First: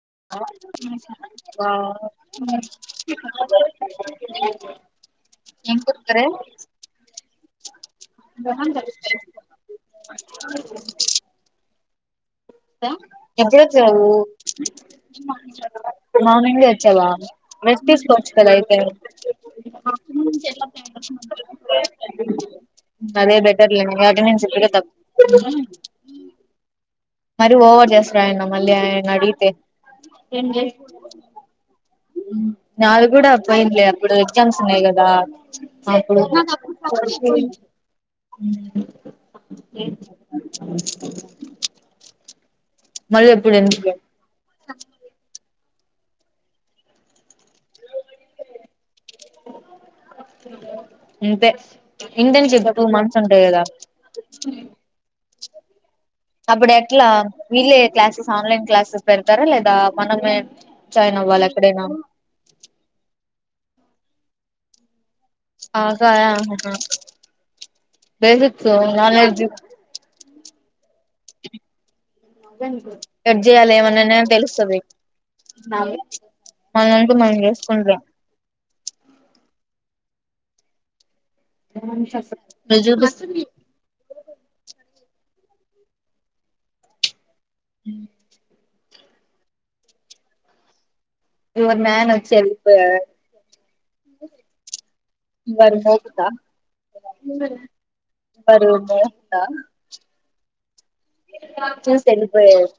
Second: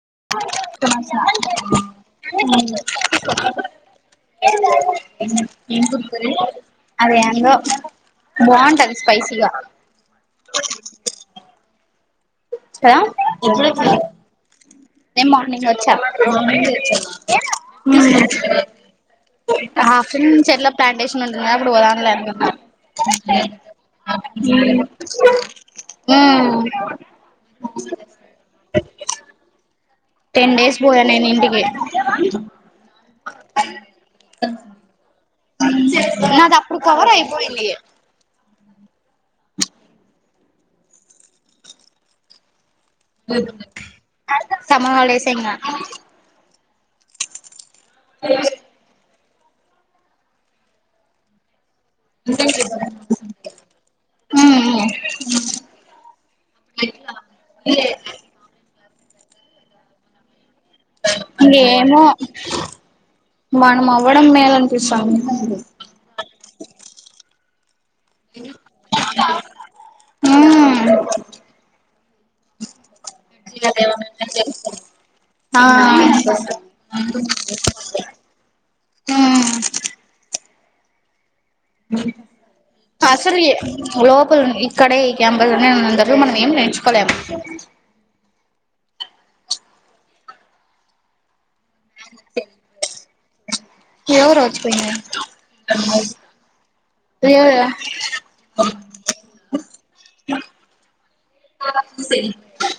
[unintelligible] ఏం కుర్కురే అది ఎందో బాగుంటది స్పైసీగా కదా [unintelligible] నేను మార్నింగ్ వచ్చా మార్నింగ్ వచ్చవా మెస్ తీసుకో వచ్చు కదా అయితే, హాఫ్న్ చెట్ల ప్లాంటేషన్ ఉంటుందా అప్పుడు పోదాం లే అనుకున్నా అదే బెటర్ లే అట తగ్గుతుంది, మర ఓవర్ చేస్తారు ఆయన మళ్ళీ ఆయన అడిగితే, ఎం టెన్ డేస్ పోయా చేస్తునావు నేను ఇంటికి నావి కూడా పోయిలే అప్పుడు ఎగ్జామ్స్ ఉన్నాయి, అంతే కదా నాది అప్పుడు కవర్ అయిపోయింది [unintelligible] మళ్ళీ ము ఎప్పుడు ఎందుకులే సమ్మర్ హాలిడేసే ఇంగా [unintelligible] ఇంతే ఇంటేషన్ టూ మంత్స్ ఉంటాయి, కదా అప్పుడెట్లా వీళ్ళే క్లాసెస్, ఆన్లైన్ క్లాసు పెడతారా లేదా మనమే, జాయిన్ అవ్వాలి ఎక్కడైనా ఏమో మనం అవ్వడం మేల్‌ అనిపిస్తాది. ఆగా హ హ బేసతు నాన్ వెజ్ ఎట్ జేయాలి ఏమన్నాన్నా తెలుస్తది ఆ మనంటూ ము మనం చేసుకుంటాం నువ్వు చూపిస్తు అసలుఎ బ్రో ఇప్పుఇక్కడే ఈ క్యాంప నే అందరు మనమే ము యూవర్ మ్యాన్ వచ్చి ఎల్పోయాడ్ ఎవరు వచ్చిపోయింది [unintelligible] బరువు ఉందా అంట చెస్తే ఎళ్ళిపోయాడ్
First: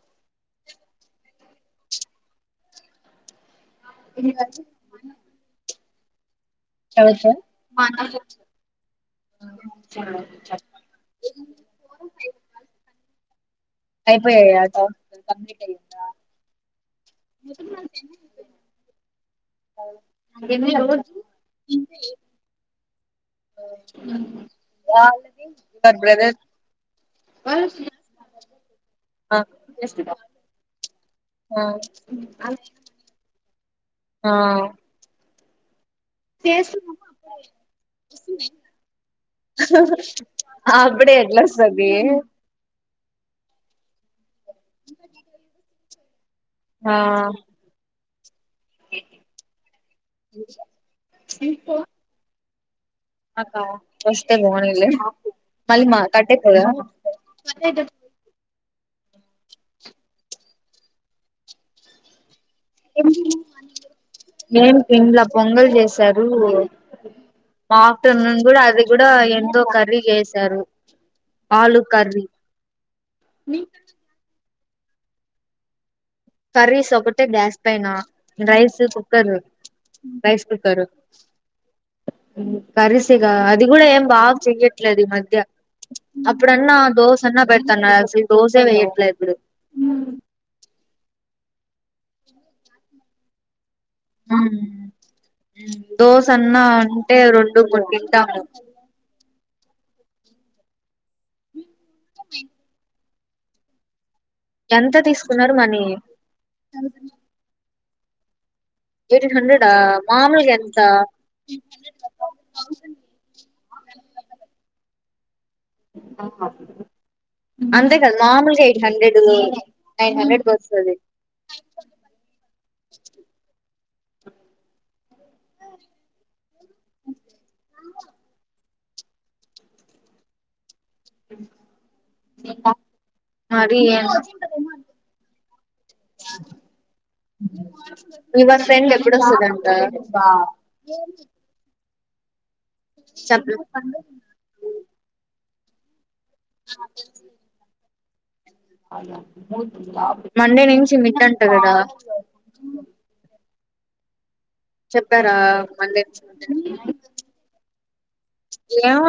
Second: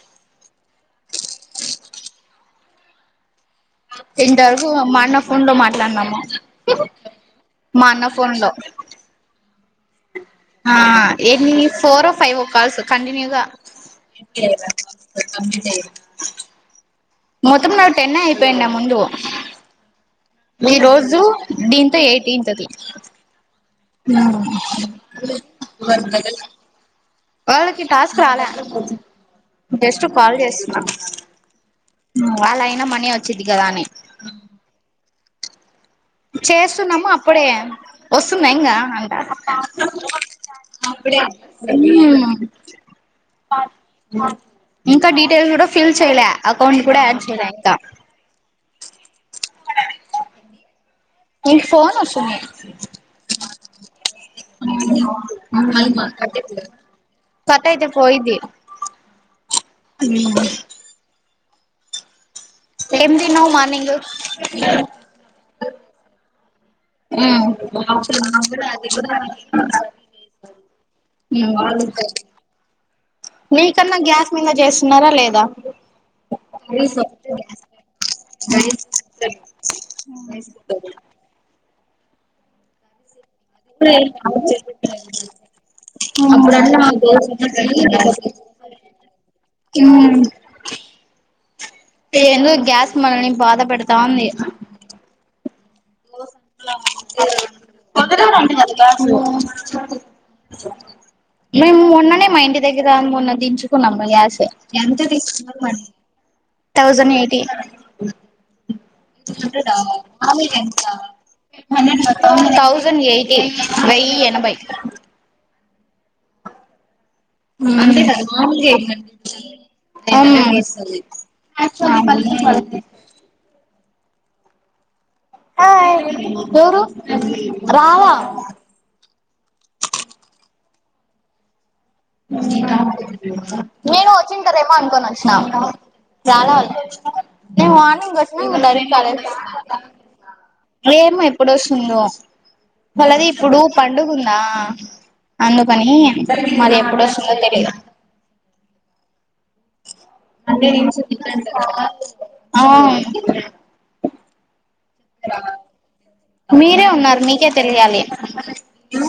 ఇందాపు మా అన్న ఫోన్ లో మాట్లాడినాము ఎవరు మా అన్న ఫోన్లో ఆ ఎన్‌ ఫోర్ఓ ఫైవ్ఓ కాల్స్ కంటిన్యూగా అయిపోయాయా టాస్క్ కంప్లీట్ అయ్యిందా [unintelligible] మొత్తం నవి టెనే అయిపోన ముందు ఈ రోజు దీంతో ఎయిటీన్త్ ది ఉమ్ వాళ్ళది యువర్ బ్రదర్ [unintelligible] వాళ్ళకి టాస్క్ రాలే అంట ఆ జెస్ట్ కాల్ జేస్తున్న ఆ వాళైయినా మని ఓచ్చిదిగాదా అని ఆ చేస్తున్నాము అప్పుడే వస్తునయి ఇగా అంట అప్పుడే ఎట్లా వస్తది హ్మ్ ఇంకా డీటెల్డ్ ఫిల్ చేయ్ లే అకౌంట్ కూడా ఆడ్ చేయాలే ఇంక క్క్ నిక్ ఫోన్ ఓస్తుది అక్క వస్తే బాగుండేది మళ్ళీ మా కట్టే అయితది కదా కట్ అయితే పోయిద్ది ఉహూ ఏం తిన్నావు మార్నింగ్ ఏమ్ తినలే పొంగల్ జేశారు ఉమ్ అది కూడా ఎంతో కర్రీ చేసారు ఆలు కర్రీ నీకన్నా గ్యాస మీనా జేసున్నారా లేదా కర్రీస్ ఒకటే గ్యాస్ పైన rice cooker rice cooker curries ఇగా అది కూడా ఏం బావ్ చెయ్యట్లేదు ఈ మధ్య ఉమ్ అప్పుడన్న దోశన్న పెడ్తన్నా అసల్‌ దోసే వెయ్యట్లే ఇప్పుడు ఏందో గ్యాస్ మనల్ని బాధ పెడతాంది దోశన్నా అంటే రెండు మూడు తింటాము మేము మొన్ననే మా ఇంటి దగ్గర మొన్న దించుకున్నాము మా గ్యాస్ ఎంత తీసుకున్నారు మనీ తౌసంద్ ఎయిటీ ఎయిటీన్ అంట హండ్రెడా ఆమె మామూలుగా ఎంత తౌసండ్ ఎయిటీ వెయ్యి ఎనభై ఆ ఉమ్ నైన్ హండ్రెడ్ కి వస్తది అవునా అవునా హాయ్ ఎవరు రాదా అ ఉ నేను వచ్చింటదేమో మరి అనుకోని వచ్చినా చాలను నేను మార్నింగ్ వచ్చిన యువర్ ఉంట ఫ్రెండ్ కాలే ఎప్పుడొస్తదంట ఏమో ఎప్పుడు వస్తుందో వాళది చెప్ ఇప్పుడు పండుగందా అందుకని మరి ఎప్పుడు వస్తుందో తెలీయదు మండే నుంచి మిడ్ అంట కదా ఆ చెప్పారా మండే నుంచ్ మీరే ఉన్నారు మీకే తెలియాలి ఏమో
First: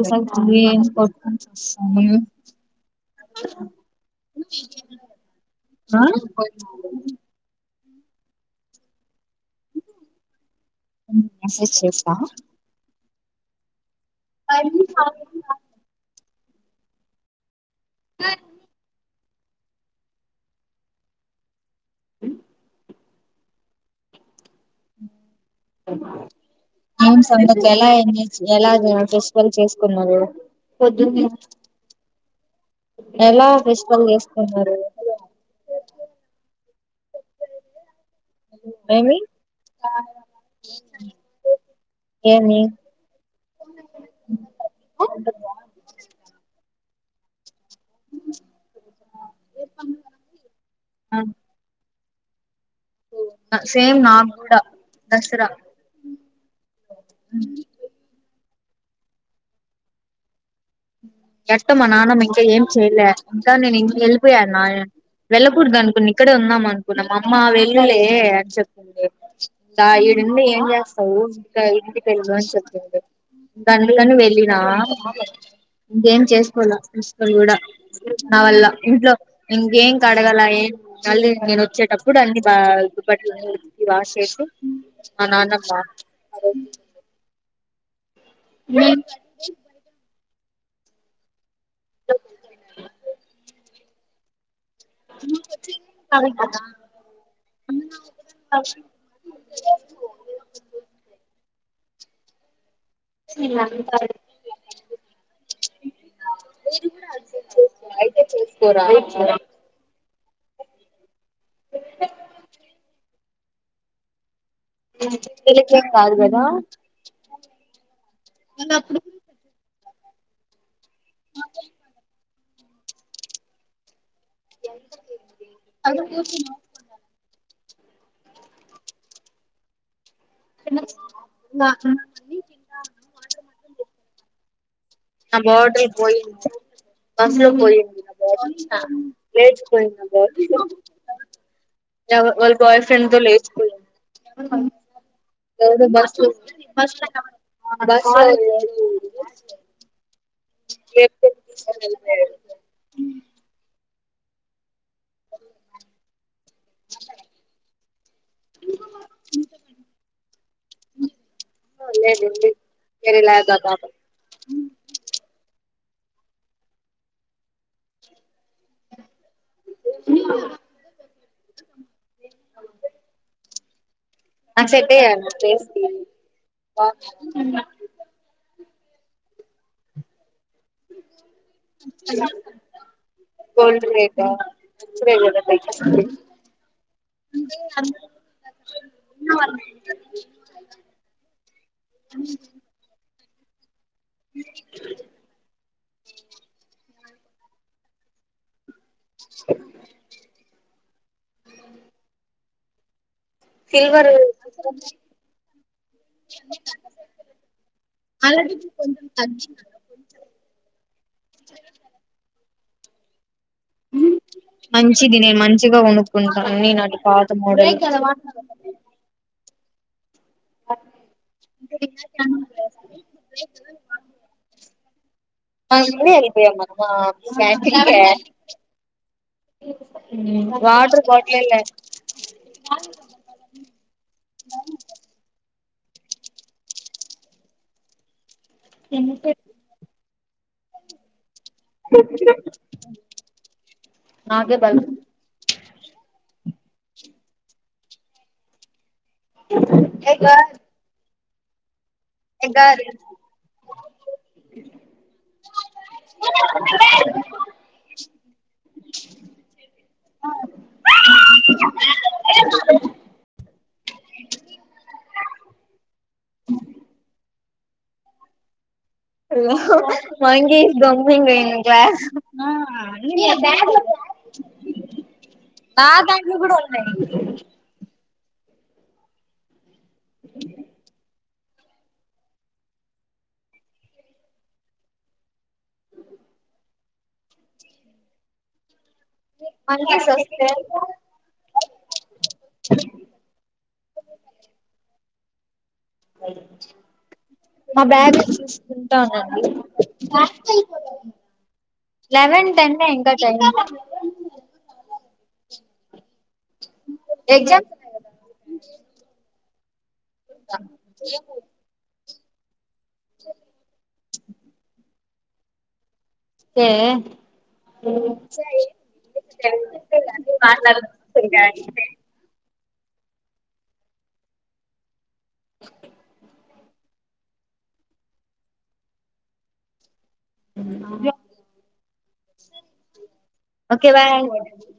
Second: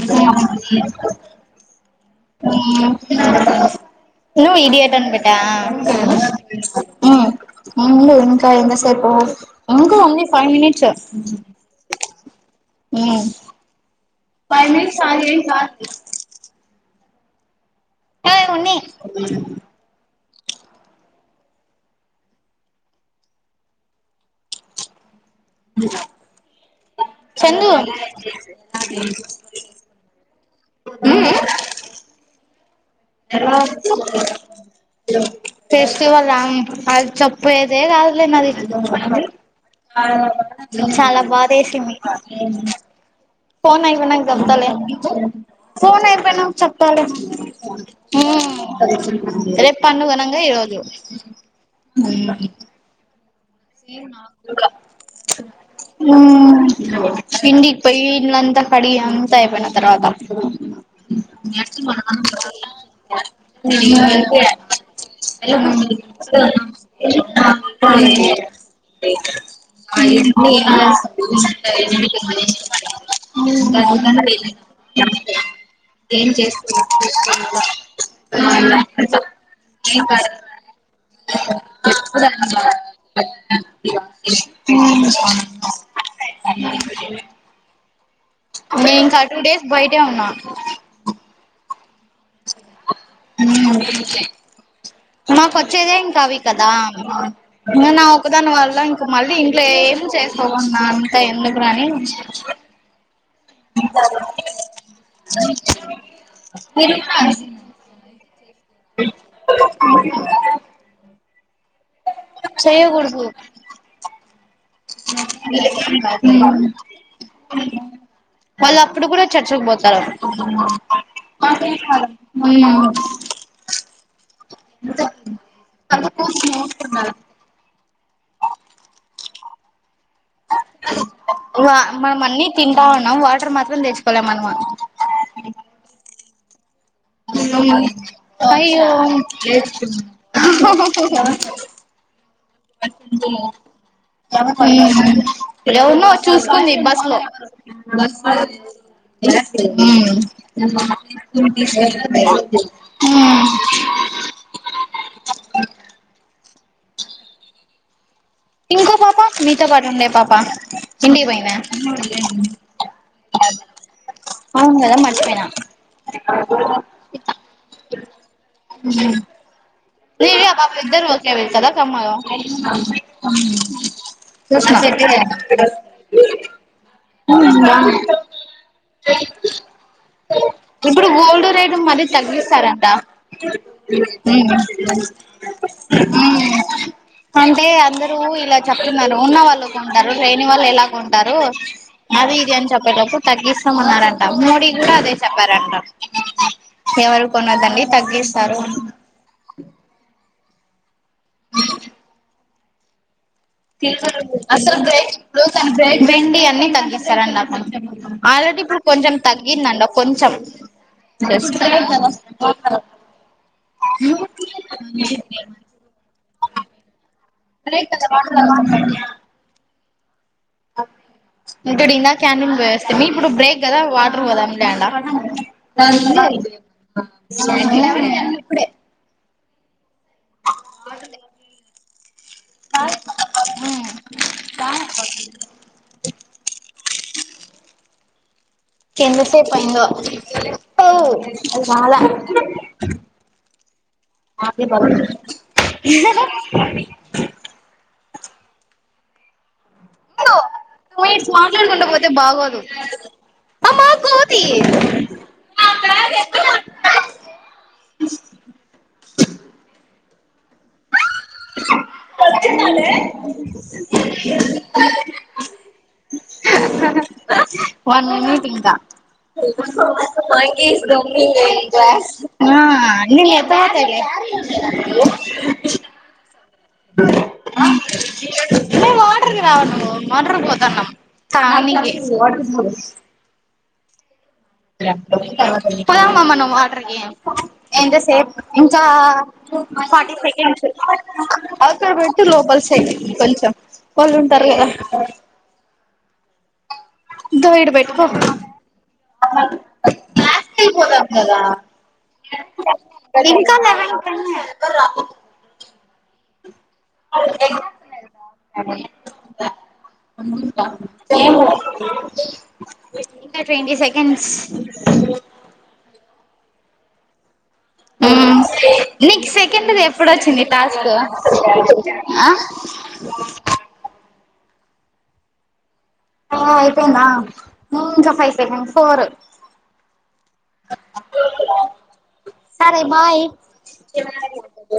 అసలు ఏం క్యూస్షన్స్ చూసుకోలే నువ్వు ఇడియట్ అని పెట్టా ఊ ఉండు ఇంకా ఎంత సేపు ఇంకా ఉంది ఫైవ్ మినిట్స్ మెసేజ్ చేసా ఉమ్ పైవ్ మినిట్స్ ఆగు ఏం కాదు. ఏయ్ ఉన్ని ఉం ఏం సంగతి ఎలా ఎంజయ్ ఎలా ఫెస్టివల్ చేస్కున్నారు? పొద్దున్నే ఫెస్టివల్లా అది చప్పేది కాదులే నాది ఏమి ఏంది చాలా బాధ వేసింది. ఏమి ఫోన్ అయిపోయినాంక చెప్తాలే ఫోన్ అయిపోయినాక చెప్తాలే. ఉమ్ రే పండుగనంగా ఈ రోజు ఉమ్ సేమ్ నాకు కూడా నాకూడా దసరా తిండికి పోయిందంతా అంతా కడిగి అంతా ఐపోయినా తర్వాత ఎట్టో మానానమ్ ఇంకా ఏం చేయ్లే ఇంకా నేను ఇంటికి ఎళ్ళిపోయా నా వెళ్ళకూడదు అనుకు ఇక్కడే ఉందాం నేను అనుకున్నా మా అమ్మ వెళ్ళులే అని చెప్ కా ఈడుండి ఏం చేస్తావు ఇంకా ఇంటికి వెళ్ళు అని చెప్పింది. గందుకని వెళ్లి నా? ఇంకేం చేసుకోల పల్ కూడా నా వల్ల ఇంట్లో ఇంకేం కడగల ఏం మళ్ళీ నేను వచ్చేటప్పుడు అన్ని బా దు వాష్ చేసి మా నానమ్మా [inaudible] నే ఇంకా టూ డేస్ బయ్టే ఉన్నా. ఉమ్ మాకొచ్చేదే ఇంకా అవి కదా ఇంగ నా ఒక్కదాని వల్ల ఇంక మళ్ళీ ఇంట్లో ఏమి చేస్ అవు నా అంతా ఎందుకు రా అని ఇంగంతా [inaudible] మీరు పోరా వీళ్ళకేం కాదు కదా ఉమ్ వాళ్ళు అప్పుడు కూడా చర్చ్ కు బోత్ [unintelligible] ఉమ్ ఎంత సేపు అది చూసి [unintelligible] వా మనం అన్ని తింటా ఉన్నాం వాటర్ మాత్రం తెచ్చుకోలే మనము ఆ బాటల్ పోయిం బస్ లో పోయింది నా బా న్న అయ్యో లేచిపోయింది నా బాట్ వాళ్ళ బాయ్ ఫ్రెండ్ తో లేచిపోయింది. ఉమ్ ఎవరో ఎవర్నో బస్ లో చూసుకుంది బస్ లో బస్ లో [inaudible] లేపుకొని ఉమ్ [unintelligible] తీసుకొని వెళ్ళిపోయాడు ఉమ్ ఇంకో పాప మీతో పాటు ఉండే పాప ఇంటికి పొయినా కేరేలా దా పాప అవున్ గదా మర్చిపోయినా [inaudible] ఉమ్ ఏ ఎ పాప ఇద్దరు ఒకే రోజ్ కదా కమ్మరు నాకు సెట్ చెక్క అయ్యారు నా ఫేస్ కి ఇప్పుడు గోల్డ్ రెట్ మళ్ళీ తగ్గిస్తారంట గోల్డ్ రేట్ మంచిద్ మ్మ్ అంటే అందరూ ఇలా చెప్తున్నారు ఉన్న వాళ్ళు కొంటారు లేని వాళ్ళు ఎలా కొంటారు అది ఇది అని చెప్పేటప్పుడు తగ్గిస్తాం అన్నారంట మోడీ కూడా అదే చెప్పారంట ఎవరు కొన్నదండి తగ్గిస్తారు సిల్వర్ అసలు బ్రేక్ లుస్ అండ్ బ్రె వెండి అన్ని తగ్గిస్తారంట ఆ ఇప్పుడు కొంచెం తగ్గిందంట కొంచెం జస్ట్ ఇప్పుడే కద ఆ మంచిది నేను మంచిగా కొనుకుంటాను అన్ని నటు కాద్ బ్రేక్ కద వాటర్ కి ఎళ్ళోద్దమ డిన్నర్ క్యాంటన్ పోయ్ వస్తిమి ఇప్పుడు బ్రేక్ కదా వాటర్ పోదం లేండ అందరు ఎళ్ళిపోయం మొత్తం క్యాంటిన్కే ఇప్పుడే వాటర్ బాటిలేల్లే త కింద సేపు పైందో ఓ.. అది బాలే నాకే ఆప్ కే బల్ భగవన్ హె గార్ల్ మాట్లాడుకుండా పోతే బాగోదు అమ్మా కోతి ఆ వన్ మినిట్ ఇంక monkey is monkeys talk gumming in N class జాయిస్ ఆ నీకు అర్థమయితలే నా దానిలో కూడ ఉన్నాయి నువ్వు వాటర్ ఇవ్వవ్ నువ్వు వాటర్కి పోతాన్నాం తాగనికే పోదామ మనం వాటర్కి ఎంత సేపు ఛ మంకీస్ ఫార్టీ వస్తే సెకండ్స్ అక్కడ పెట్టి లోపలి సైడ్ కొంచెం వాళ్ళు ఉంటారు కదా అ దో ఇటు మా పెట్టు బ్యాగ్ చూసుకుంటా ఉండండి క్లాస్కి వెళ్ళిపోతాం కదా ఇంకా మహన్ కన్నా ఎగ్జామ్స్ ఉన్నాయి కద ఇంకా ట్వంటి సెకండ్స్ ఏ నీకు సెకండ్ది ఎప్పుడొచ్చింది టాస్క్ ఓకే బ ఓే ఓ అయిపోయింద ఇంకా ఫైవ్ సెంకడ్స్ ఫోర్ సరే బాయ్ ఓకే బాయ్